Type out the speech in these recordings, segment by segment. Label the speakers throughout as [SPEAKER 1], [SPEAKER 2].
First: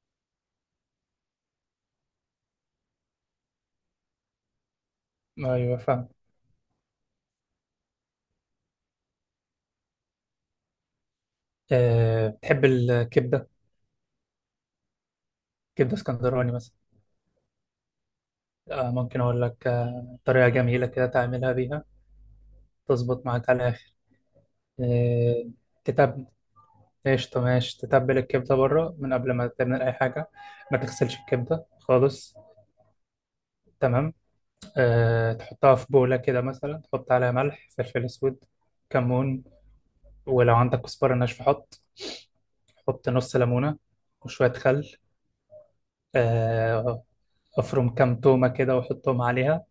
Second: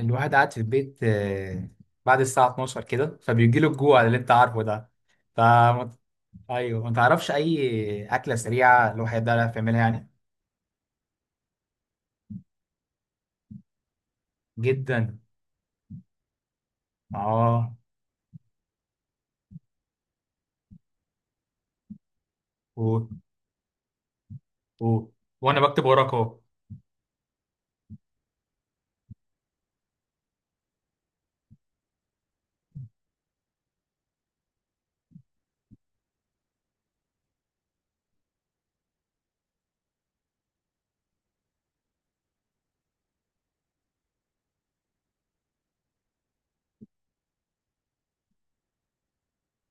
[SPEAKER 1] الواحد قاعد في البيت آه، بعد الساعة 12 كده فبيجي له الجوع اللي انت عارفه ده. ف
[SPEAKER 2] ايوه فاهم.
[SPEAKER 1] ايوه، ما تعرفش اي أكلة سريعة الواحد ده يعرف يعملها يعني.
[SPEAKER 2] أه بتحب الكبده؟
[SPEAKER 1] جدا.
[SPEAKER 2] كبده اسكندراني مثلا.
[SPEAKER 1] اه.
[SPEAKER 2] أه ممكن اقول لك طريقه جميله كده تعملها بيها.
[SPEAKER 1] و...
[SPEAKER 2] تظبط معاك على الاخر.
[SPEAKER 1] و...
[SPEAKER 2] أه
[SPEAKER 1] وانا بكتب وراك
[SPEAKER 2] تتبل.
[SPEAKER 1] اهو.
[SPEAKER 2] قشطه ماشي، تتبل الكبده بره من قبل ما تعمل اي حاجه. ما تغسلش الكبده خالص. تمام. أه تحطها في بوله كده، مثلا تحط عليها ملح، فلفل اسود، كمون، ولو عندك كزبره ناشفه حط. حط نص ليمونه وشويه خل. أه، افرم كام تومه كده وحطهم عليها،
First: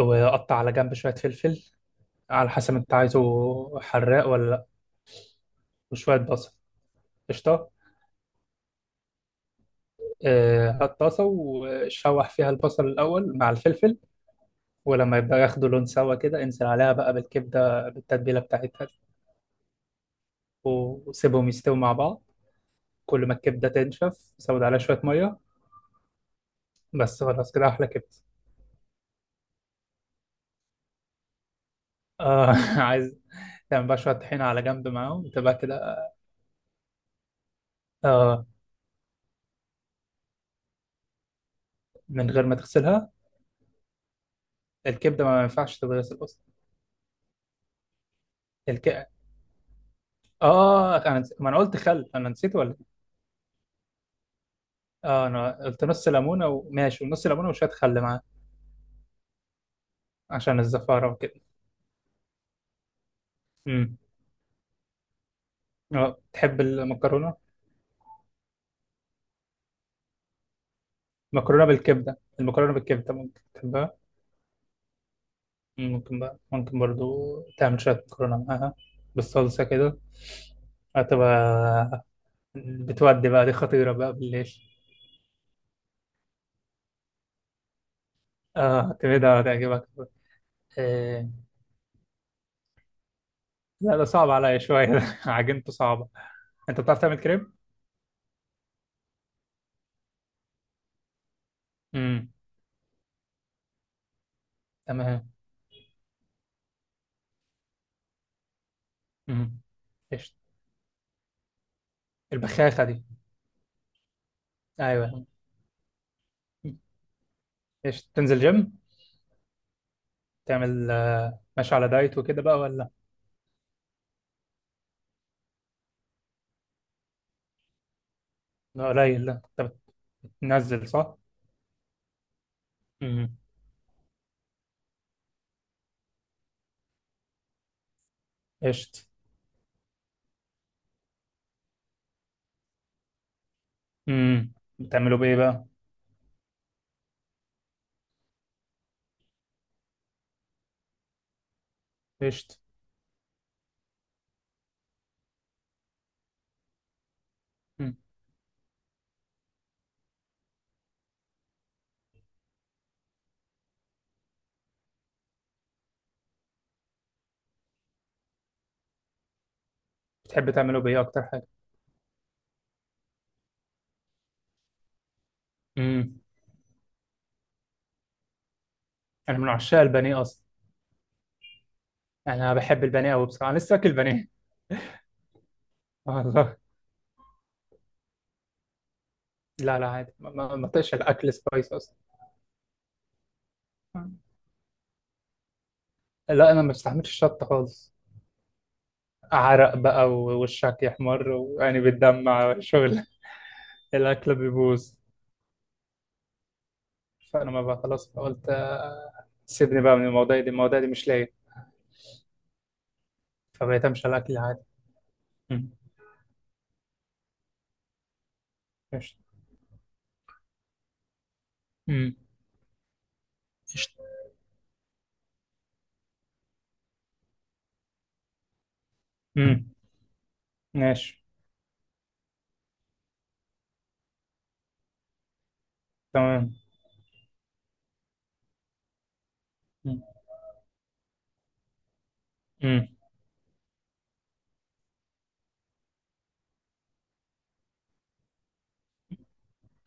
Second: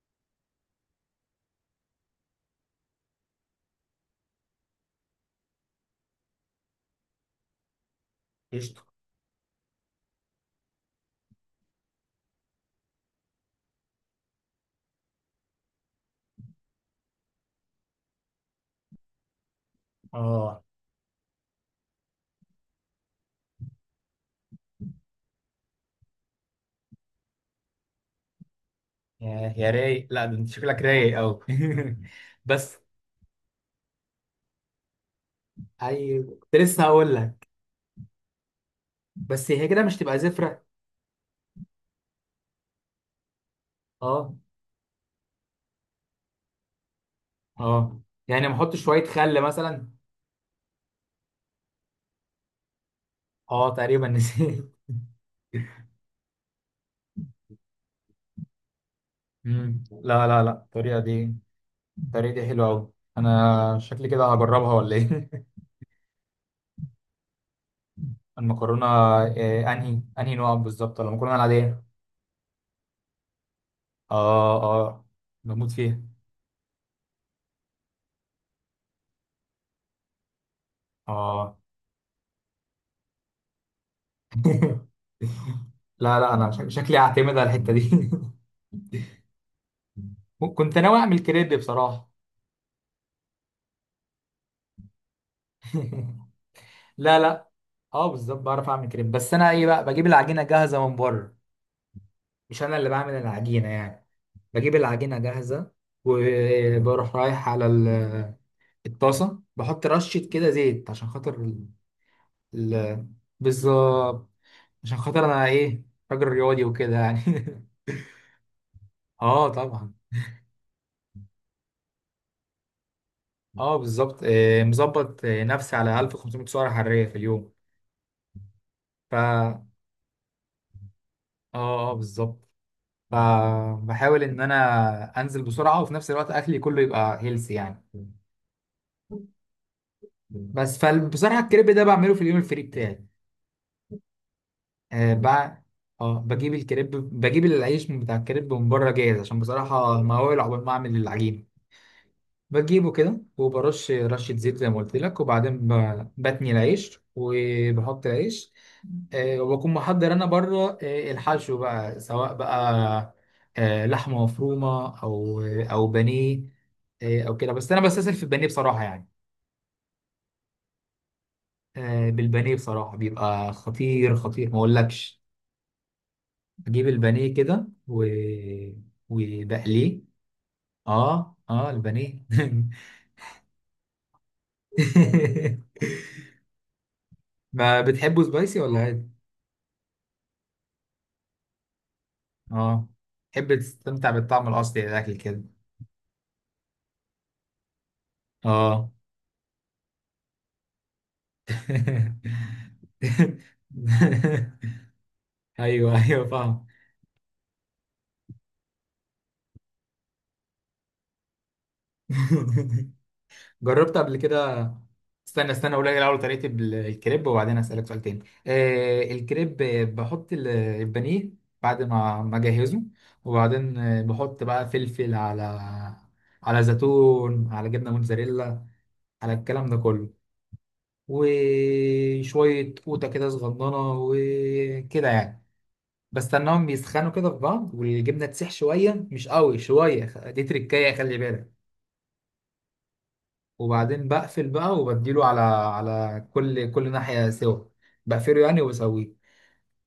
[SPEAKER 2] وقطع على جنب شوية فلفل على حسب انت عايزه حراق ولا لا، وشوية بصل. قشطة.
[SPEAKER 1] قشطة.
[SPEAKER 2] هات طاسة وشوح فيها البصل الأول مع الفلفل، ولما يبدأ ياخدوا لون سوا كده انزل عليها بقى بالكبدة بالتتبيلة بتاعتها دي،
[SPEAKER 1] اه.
[SPEAKER 2] وسيبهم يستووا مع بعض. كل ما الكبدة تنشف زود عليها شوية مية. بس خلاص كده أحلى كبدة.
[SPEAKER 1] يا رايق، لا ده انت شكلك رايق قوي.
[SPEAKER 2] آه
[SPEAKER 1] بس.
[SPEAKER 2] عايز تعمل بقى شوية طحينة على جنب معاهم، تبقى كده.
[SPEAKER 1] ايوه كنت لسه هقول لك،
[SPEAKER 2] آه
[SPEAKER 1] بس هي كده مش تبقى زفرة؟
[SPEAKER 2] من غير ما تغسلها.
[SPEAKER 1] اه.
[SPEAKER 2] الكبدة ما ينفعش تتغسل أصلا.
[SPEAKER 1] اه يعني ما احط شوية
[SPEAKER 2] الك...
[SPEAKER 1] خل مثلا؟
[SPEAKER 2] اه انا نسيت، ما انا قلت خل، انا نسيت ولا إيه؟
[SPEAKER 1] اه تقريبا نسيت.
[SPEAKER 2] اه انا قلت نص ليمونه وماشي ونص ليمونه وشويه خل معاه،
[SPEAKER 1] لا لا،
[SPEAKER 2] عشان
[SPEAKER 1] الطريقة
[SPEAKER 2] الزفاره
[SPEAKER 1] دي،
[SPEAKER 2] وكده.
[SPEAKER 1] الطريقة دي حلوة أوي. أنا
[SPEAKER 2] امم
[SPEAKER 1] شكلي كده هجربها، ولا إيه؟
[SPEAKER 2] اه، تحب المكرونه؟
[SPEAKER 1] المكرونة آه، أنهي نوع بالظبط؟ ولا المكرونة
[SPEAKER 2] مكرونه
[SPEAKER 1] العادية؟
[SPEAKER 2] بالكبده، المكرونه بالكبده ممكن تحبها.
[SPEAKER 1] آه آه، بموت فيها.
[SPEAKER 2] ممكن بقى، ممكن برضو تعمل شويه مكرونه معاها بالصلصه كده.
[SPEAKER 1] آه.
[SPEAKER 2] هتبقى، بتودي بقى، دي خطيره بقى بالليل.
[SPEAKER 1] لا لا أنا شكلي هعتمد على الحتة دي.
[SPEAKER 2] اه كده هتعجبك.
[SPEAKER 1] كنت ناوي أعمل
[SPEAKER 2] آه.
[SPEAKER 1] كريب بصراحة.
[SPEAKER 2] لا ده صعب عليا شويه عجنته صعبه. انت بتعرف تعمل
[SPEAKER 1] لا لا.
[SPEAKER 2] كريب؟
[SPEAKER 1] اه بالظبط بعرف اعمل كريب، بس انا ايه بقى، بجيب العجينه جاهزه من بره.
[SPEAKER 2] امم.
[SPEAKER 1] مش انا اللي بعمل العجينه يعني، بجيب العجينه
[SPEAKER 2] تمام.
[SPEAKER 1] جاهزه. وبروح رايح على الطاسه،
[SPEAKER 2] امم.
[SPEAKER 1] بحط رشه
[SPEAKER 2] قشطة.
[SPEAKER 1] كده زيت عشان خاطر
[SPEAKER 2] البخاخة دي.
[SPEAKER 1] ال- بالظبط، عشان خاطر
[SPEAKER 2] ايوه.
[SPEAKER 1] انا ايه، راجل رياضي وكده يعني.
[SPEAKER 2] ايش تنزل جيم؟
[SPEAKER 1] اه طبعا.
[SPEAKER 2] تعمل ماشي على دايت وكده بقى ولا؟
[SPEAKER 1] اه بالظبط آه، مظبط آه، نفسي على 1500 سعره حراريه في اليوم.
[SPEAKER 2] لا قليل، لا
[SPEAKER 1] اه.
[SPEAKER 2] انت بتنزل صح.
[SPEAKER 1] اه بالظبط.
[SPEAKER 2] امم.
[SPEAKER 1] فبحاول ان انا انزل بسرعه، وفي نفس الوقت اكلي كله يبقى هيلثي يعني.
[SPEAKER 2] قشط.
[SPEAKER 1] بس فبصراحه الكريب ده بعمله في اليوم الفري بتاعي.
[SPEAKER 2] امم.
[SPEAKER 1] آه
[SPEAKER 2] بتعملوا بايه
[SPEAKER 1] بع...
[SPEAKER 2] بقى؟
[SPEAKER 1] اه بجيب الكريب، بجيب العيش من بتاع الكريب من بره جاهز، عشان بصراحه مهوول عقبال ما اعمل العجينه.
[SPEAKER 2] قشط.
[SPEAKER 1] بجيبه كده وبرش رشة زيت زي ما قلت لك، وبعدين بتني العيش
[SPEAKER 2] مم.
[SPEAKER 1] وبحط العيش. آه، وبكون محضر أنا بره آه، الحشو بقى، سواء بقى آه، لحمة مفرومة، أو آه، أو بانيه آه، أو كده. بس أنا بستسهل في البانيه بصراحة يعني.
[SPEAKER 2] بتحب تعملوا بايه اكتر حاجة؟
[SPEAKER 1] آه، بالبانيه بصراحة بيبقى خطير، خطير ما أقولكش.
[SPEAKER 2] امم.
[SPEAKER 1] بجيب البانيه كده
[SPEAKER 2] انا من عشاق
[SPEAKER 1] وبقليه.
[SPEAKER 2] البانيه اصلا.
[SPEAKER 1] اه اه البانيه.
[SPEAKER 2] انا بحب البانيه قوي بصراحة، انا لسه اكل بانيه. والله.
[SPEAKER 1] ما بتحبه سبايسي ولا عادي؟
[SPEAKER 2] لا لا عادي، ما طقش الاكل سبايس اصلا.
[SPEAKER 1] اه تحب تستمتع
[SPEAKER 2] مم.
[SPEAKER 1] بالطعم الأصلي للأكل كده.
[SPEAKER 2] لا انا ما بستحملش الشطة خالص.
[SPEAKER 1] اه.
[SPEAKER 2] عرق بقى ووشك يحمر ويعني بتدمع، شغل الاكل بيبوظ.
[SPEAKER 1] ايوه ايوه فاهم.
[SPEAKER 2] فانا ما بقى خلاص، فقلت سيبني بقى من المواضيع دي، المواضيع دي مش لاقي. فبقيت
[SPEAKER 1] جربت
[SPEAKER 2] امشي
[SPEAKER 1] قبل
[SPEAKER 2] على الاكل العادي.
[SPEAKER 1] كده. استنى
[SPEAKER 2] مم.
[SPEAKER 1] أقول لك الأول طريقة الكريب، وبعدين أسألك سؤال تاني. آه
[SPEAKER 2] قشطة.
[SPEAKER 1] الكريب آه، بحط البانيه بعد
[SPEAKER 2] مم.
[SPEAKER 1] ما أجهزه، وبعدين آه،
[SPEAKER 2] قشطة.
[SPEAKER 1] بحط بقى فلفل على، على زيتون، على جبنة موتزاريلا، على الكلام
[SPEAKER 2] مم.
[SPEAKER 1] ده كله.
[SPEAKER 2] ماشي.
[SPEAKER 1] وشوية قوطة كده صغننة وكده يعني.
[SPEAKER 2] تمام.
[SPEAKER 1] بستناهم بيسخنوا كده في بعض، والجبنة تسيح شوية، مش قوي
[SPEAKER 2] مم.
[SPEAKER 1] شوية. دي تركاية خلي بالك.
[SPEAKER 2] مم.
[SPEAKER 1] وبعدين بقفل بقى وبديله على، على كل ناحية سوا، بقفله يعني وبسويه.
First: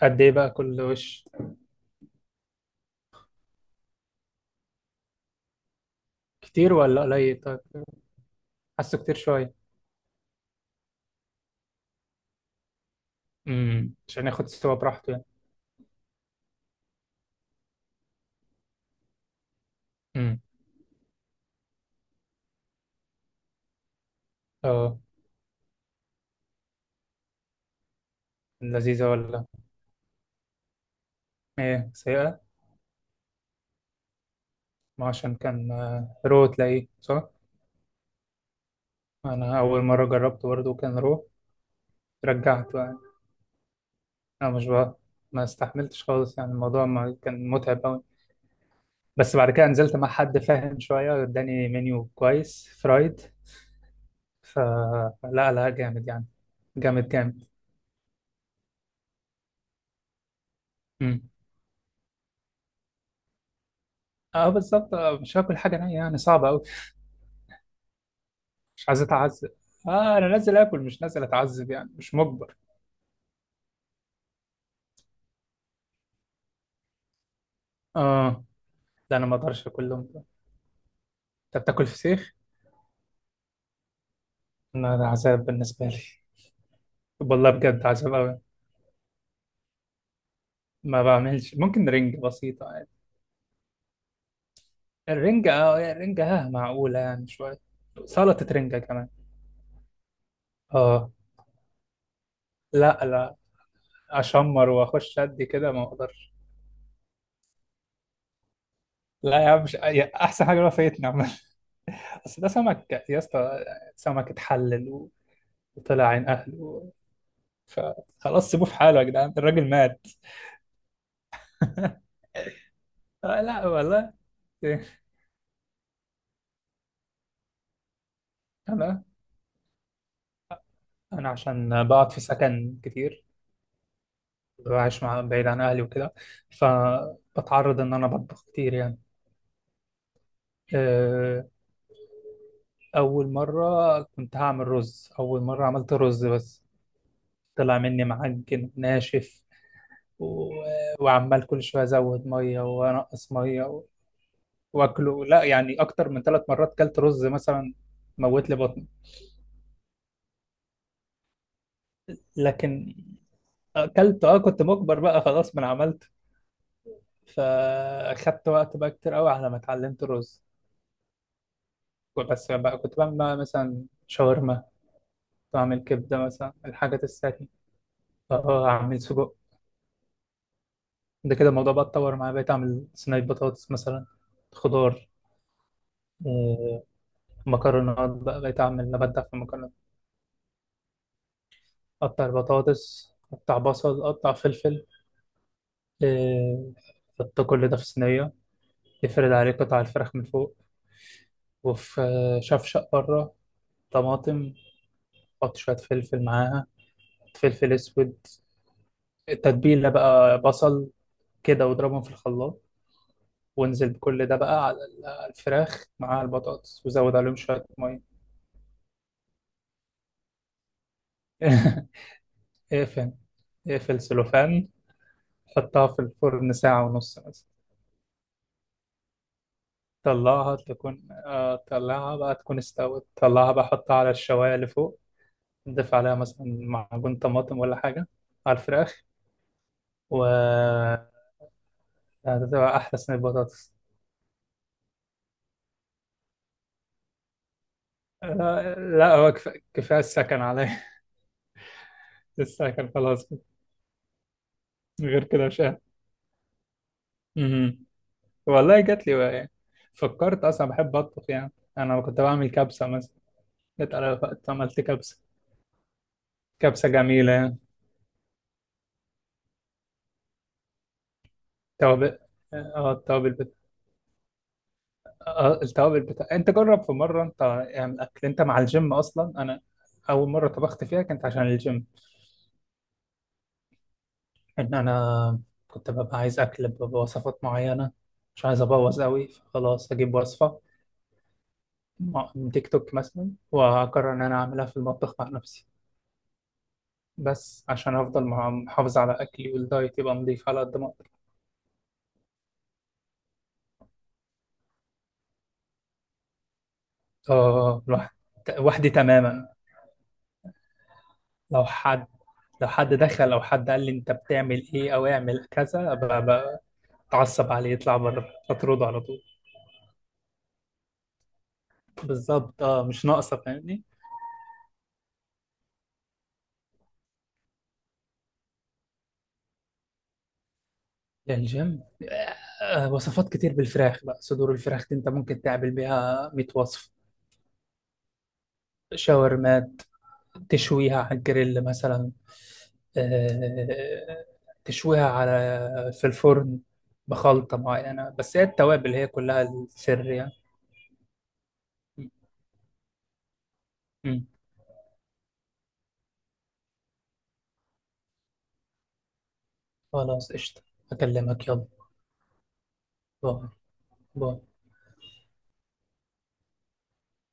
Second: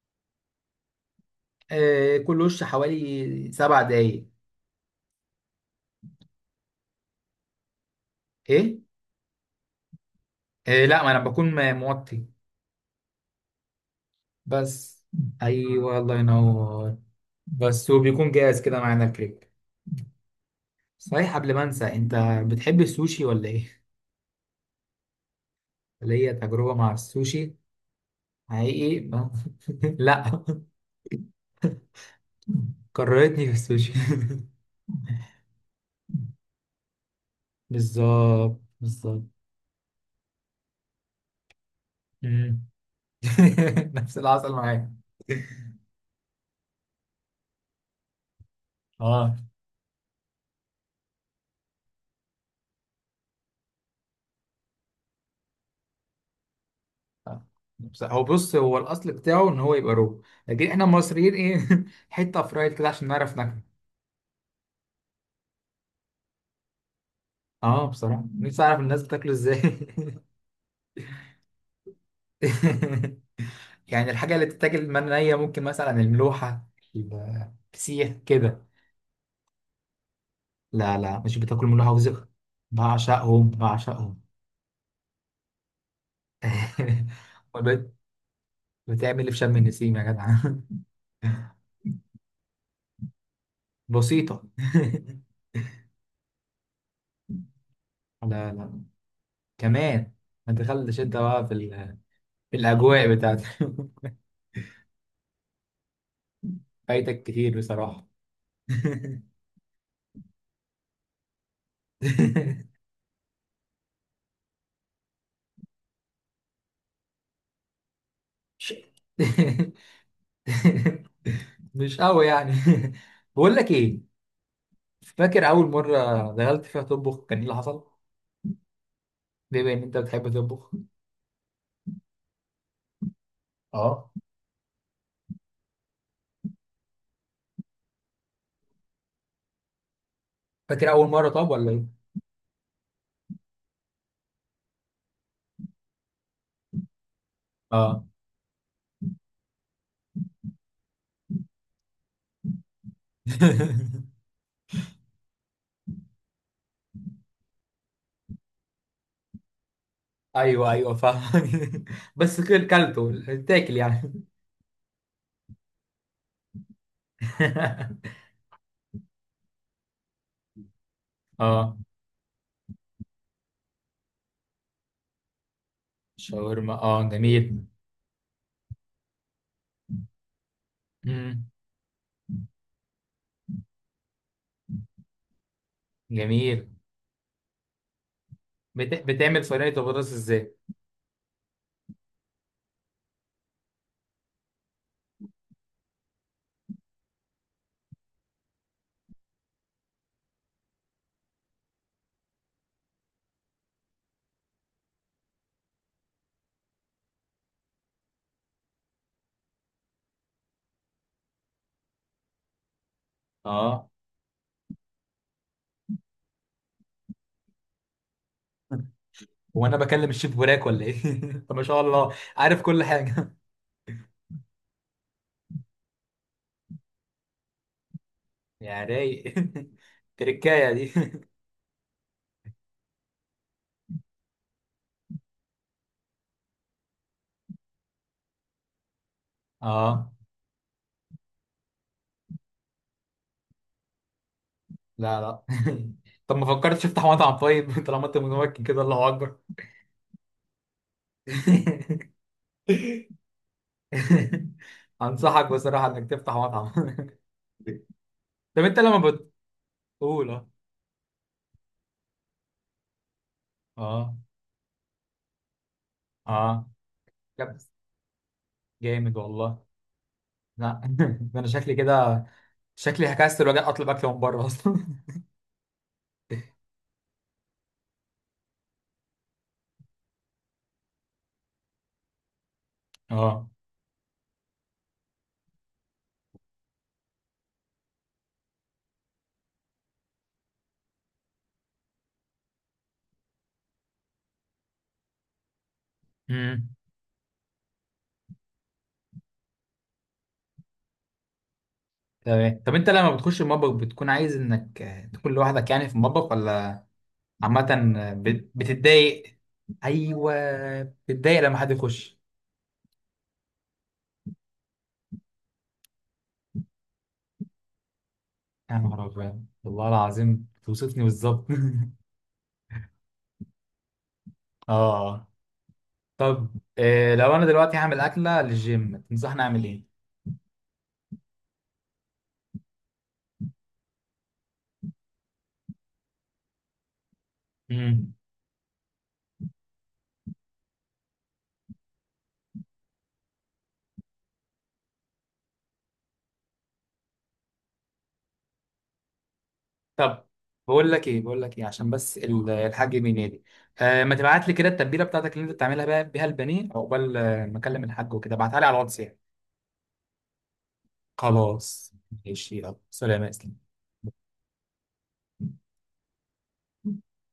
[SPEAKER 2] قد ايه بقى كل وش؟
[SPEAKER 1] آه كل وش حوالي 7 دقايق.
[SPEAKER 2] كتير ولا قليل طيب؟
[SPEAKER 1] ايه؟
[SPEAKER 2] حاسه كتير شويه.
[SPEAKER 1] آه لا ما انا بكون موطي
[SPEAKER 2] مم. عشان ياخد سوا
[SPEAKER 1] بس.
[SPEAKER 2] براحته يعني.
[SPEAKER 1] ايوه الله ينور. بس وبيكون جاهز كده معانا الكريب.
[SPEAKER 2] مم.
[SPEAKER 1] صحيح قبل ما انسى، انت بتحب السوشي ولا ايه؟
[SPEAKER 2] اه.
[SPEAKER 1] ليا تجربة مع السوشي حقيقي.
[SPEAKER 2] لذيذه ولا؟
[SPEAKER 1] لا،
[SPEAKER 2] ايه سيئه؟
[SPEAKER 1] كرهتني في السوشي.
[SPEAKER 2] ما عشان كان رو، تلاقيه صح.
[SPEAKER 1] بالظبط بالظبط.
[SPEAKER 2] انا اول مره جربته برضه كان رو،
[SPEAKER 1] مم.
[SPEAKER 2] رجعته يعني.
[SPEAKER 1] نفس اللي
[SPEAKER 2] انا
[SPEAKER 1] حصل
[SPEAKER 2] مش
[SPEAKER 1] معايا.
[SPEAKER 2] بقى، ما استحملتش خالص يعني، الموضوع ما كان متعب أوي. بس
[SPEAKER 1] اه
[SPEAKER 2] بعد كده نزلت مع حد فاهم شوية، اداني منيو كويس فرايد، فلا لا لا، جامد يعني، جامد جامد.
[SPEAKER 1] هو بص، هو الاصل بتاعه ان هو يبقى رو، لكن احنا
[SPEAKER 2] امم.
[SPEAKER 1] المصريين ايه حته فرايد كده عشان نعرف ناكله.
[SPEAKER 2] اه بالظبط، مش هاكل حاجة نية يعني، صعبة أوي.
[SPEAKER 1] اه بصراحه نفسي اعرف
[SPEAKER 2] مش عايز
[SPEAKER 1] الناس بتاكله
[SPEAKER 2] أتعذب.
[SPEAKER 1] ازاي.
[SPEAKER 2] اه أنا نازل آكل مش نازل أتعذب يعني، مش مجبر.
[SPEAKER 1] يعني الحاجه اللي بتتاكل من نيه، ممكن مثلا الملوحه، الفسيخ
[SPEAKER 2] اه
[SPEAKER 1] كده.
[SPEAKER 2] لا أنا ما أقدرش أكلهم.
[SPEAKER 1] لا لا، مش
[SPEAKER 2] أنت
[SPEAKER 1] بتاكل من
[SPEAKER 2] بتاكل
[SPEAKER 1] حافظك.
[SPEAKER 2] فسيخ؟
[SPEAKER 1] بعشقهم بعشقهم.
[SPEAKER 2] أنا ده عذاب بالنسبة لي. والله
[SPEAKER 1] أمال
[SPEAKER 2] بجد عذاب أوي.
[SPEAKER 1] بتعمل إيه في شم النسيم يا جدع؟
[SPEAKER 2] ما بعملش، ممكن رنج بسيطة يعني.
[SPEAKER 1] بسيطة.
[SPEAKER 2] الرنجة اه، الرنجة ها معقولة يعني شوية. سلطة
[SPEAKER 1] لا
[SPEAKER 2] رنجة
[SPEAKER 1] لا
[SPEAKER 2] كمان
[SPEAKER 1] كمان. ما دخلتش
[SPEAKER 2] اه.
[SPEAKER 1] انت بقى في، في
[SPEAKER 2] لا
[SPEAKER 1] الأجواء
[SPEAKER 2] لا.
[SPEAKER 1] بتاعت.
[SPEAKER 2] اشمر واخش ادي كده، ما اقدرش.
[SPEAKER 1] فايتك كتير بصراحة.
[SPEAKER 2] لا يا عم، مش يا- احسن حاجه بقى فايتني عامه. بس ده سمك يا اسطى، سمك اتحلل وطلع عين اهله، فخلاص سيبوه
[SPEAKER 1] مش
[SPEAKER 2] في حاله يا جدعان، الراجل مات.
[SPEAKER 1] قوي يعني. بقول
[SPEAKER 2] لا
[SPEAKER 1] لك
[SPEAKER 2] والله
[SPEAKER 1] ايه،
[SPEAKER 2] إيه،
[SPEAKER 1] فاكر أول مرة دخلت فيها تطبخ كان ايه اللي حصل؟
[SPEAKER 2] انا
[SPEAKER 1] بما إن أنت بتحب تطبخ.
[SPEAKER 2] انا عشان بقعد في سكن كتير،
[SPEAKER 1] اه
[SPEAKER 2] وعايش مع، بعيد عن اهلي وكده، فبتعرض ان انا بطبخ كتير يعني.
[SPEAKER 1] فاكر أول مرة
[SPEAKER 2] آه،
[SPEAKER 1] طب ولا
[SPEAKER 2] اول مره، كنت هعمل رز، اول مره عملت رز بس طلع
[SPEAKER 1] ايه؟
[SPEAKER 2] مني معجن ناشف و... وعمال كل شويه ازود ميه وانقص ميه واكله، لا يعني اكتر من ثلاث مرات كلت رز مثلا، موت لي بطني.
[SPEAKER 1] ايوه ايوه فاهم. بس كل
[SPEAKER 2] لكن
[SPEAKER 1] كلته، تاكل
[SPEAKER 2] اكلت،
[SPEAKER 1] يعني.
[SPEAKER 2] اه كنت مجبر بقى خلاص، ما أنا عملت. فاخدت وقت بقى كتير قوي على ما اتعلمت الرز.
[SPEAKER 1] اه.
[SPEAKER 2] بس بقى كنت بعمل بقى مثلا شاورما، كنت بعمل كبده مثلا،
[SPEAKER 1] شاورما،
[SPEAKER 2] الحاجات
[SPEAKER 1] اه جميل.
[SPEAKER 2] السهله. اه اعمل سجق. ده
[SPEAKER 1] مم.
[SPEAKER 2] كده الموضوع بقى اتطور معايا، بقيت اعمل صينيه بطاطس مثلا، خضار،
[SPEAKER 1] جميل.
[SPEAKER 2] آه، مكرونات بقى، بقيت اعمل ابدع في
[SPEAKER 1] بتعمل صينيه
[SPEAKER 2] المكرونات.
[SPEAKER 1] البطاطس ازاي؟
[SPEAKER 2] قطع البطاطس، قطع بصل، قطع فلفل، إيه، حط كل ده في صينية، افرد عليه قطع الفراخ من فوق. وفي شفشق بره، طماطم، حط شوية فلفل معاها، فلفل أسود، التتبيلة بقى، بصل، كده، واضربهم في الخلاط.
[SPEAKER 1] اه
[SPEAKER 2] وانزل بكل ده بقى على على الفراخ مع البطاطس وزود عليهم شوية مية.
[SPEAKER 1] وانا بكلم الشيف براك ولا ايه؟ طب ما شاء الله عارف كل
[SPEAKER 2] اقفل،
[SPEAKER 1] حاجه.
[SPEAKER 2] اقفل سلوفان، حطها في الفرن ساعة ونص مثلا.
[SPEAKER 1] يا رايق.
[SPEAKER 2] طلعها
[SPEAKER 1] تركايه دي.
[SPEAKER 2] تكون آه، طلعها بقى تكون استوت، طلعها بقى حطها على الشواية اللي فوق. ضيف عليها مثلا معجون طماطم ولا حاجة على الفراخ،
[SPEAKER 1] اه
[SPEAKER 2] و هتبقى أحلى صينية بطاطس.
[SPEAKER 1] لا لا. طب ما فكرتش تفتح مطعم طيب؟ طالما انت متمكن كده الله
[SPEAKER 2] لا هو
[SPEAKER 1] اكبر.
[SPEAKER 2] كفاية السكن عليا السكن خلاص كده. غير
[SPEAKER 1] انصحك
[SPEAKER 2] كده مش قادر.
[SPEAKER 1] بصراحه انك تفتح مطعم.
[SPEAKER 2] مهم.
[SPEAKER 1] طب انت
[SPEAKER 2] والله
[SPEAKER 1] لما
[SPEAKER 2] جات لي بقى يعني،
[SPEAKER 1] بتقول
[SPEAKER 2] فكرت
[SPEAKER 1] اه.
[SPEAKER 2] أصلا، بحب أطبخ يعني. أنا كنت بعمل كبسة مثلا، جت على
[SPEAKER 1] اه
[SPEAKER 2] وقت عملت كبسة،
[SPEAKER 1] اه.
[SPEAKER 2] كبسة جميلة
[SPEAKER 1] جاب-
[SPEAKER 2] يعني.
[SPEAKER 1] جامد والله. لا ده انا شكلي
[SPEAKER 2] توابل.
[SPEAKER 1] كده،
[SPEAKER 2] اه
[SPEAKER 1] شكلي هكسر واجي اطلب اكل من بره اصلا.
[SPEAKER 2] التوابل بتاع، انت جرب في مره انت اعمل اكل انت مع الجيم. اصلا انا اول مره طبخت فيها كانت عشان الجيم،
[SPEAKER 1] اه.
[SPEAKER 2] ان انا كنت ببقى عايز اكل بوصفات معينه، مش عايز ابوظ قوي، فخلاص اجيب وصفه من تيك توك مثلا، واقرر ان انا اعملها في المطبخ مع نفسي،
[SPEAKER 1] امم.
[SPEAKER 2] بس عشان افضل محافظ على اكلي، والدايت يبقى نضيف على قد ما اقدر.
[SPEAKER 1] تمام. طب انت لما بتخش المطبخ بتكون عايز انك آه، تكون لوحدك يعني في المطبخ، ولا
[SPEAKER 2] اه
[SPEAKER 1] عامة آه،
[SPEAKER 2] وحدي
[SPEAKER 1] بتتضايق؟
[SPEAKER 2] تماما.
[SPEAKER 1] ايوه بتتضايق لما
[SPEAKER 2] لو
[SPEAKER 1] حد
[SPEAKER 2] حد،
[SPEAKER 1] يخش.
[SPEAKER 2] لو حد دخل او حد قال لي انت بتعمل ايه او اعمل كذا، تعصب عليه، يطلع بره،
[SPEAKER 1] يا
[SPEAKER 2] تطرده على
[SPEAKER 1] نهار
[SPEAKER 2] طول.
[SPEAKER 1] ابيض، والله العظيم توصفني بالظبط.
[SPEAKER 2] بالظبط، اه مش ناقصه فاهمني.
[SPEAKER 1] اه. طب آه، لو انا دلوقتي هعمل اكله للجيم تنصحني اعمل
[SPEAKER 2] يا الجيم، وصفات كتير بالفراخ بقى، صدور الفراخ دي انت ممكن تعمل بيها 100 وصف.
[SPEAKER 1] ايه؟
[SPEAKER 2] شاورمات، تشويها على الجريل مثلا، آه، تشويها على، في الفرن، بخلطة معينة، بس هي التوابل هي كلها السر
[SPEAKER 1] طب
[SPEAKER 2] يعني.
[SPEAKER 1] بقول لك ايه، بقول لك ايه، عشان
[SPEAKER 2] م-
[SPEAKER 1] بس الحاج بينادي. آه ما
[SPEAKER 2] م.
[SPEAKER 1] تبعت لي كده التتبيله بتاعتك اللي انت بتعملها بقى بيها البانيه، عقبال آه، ما اكلم الحاج وكده، ابعتها لي على الواتس يعني.
[SPEAKER 2] خلاص قشطة، أكلمك يلا.
[SPEAKER 1] خلاص. ماشي يلا سلام يا
[SPEAKER 2] باي. باي.
[SPEAKER 1] اسلام.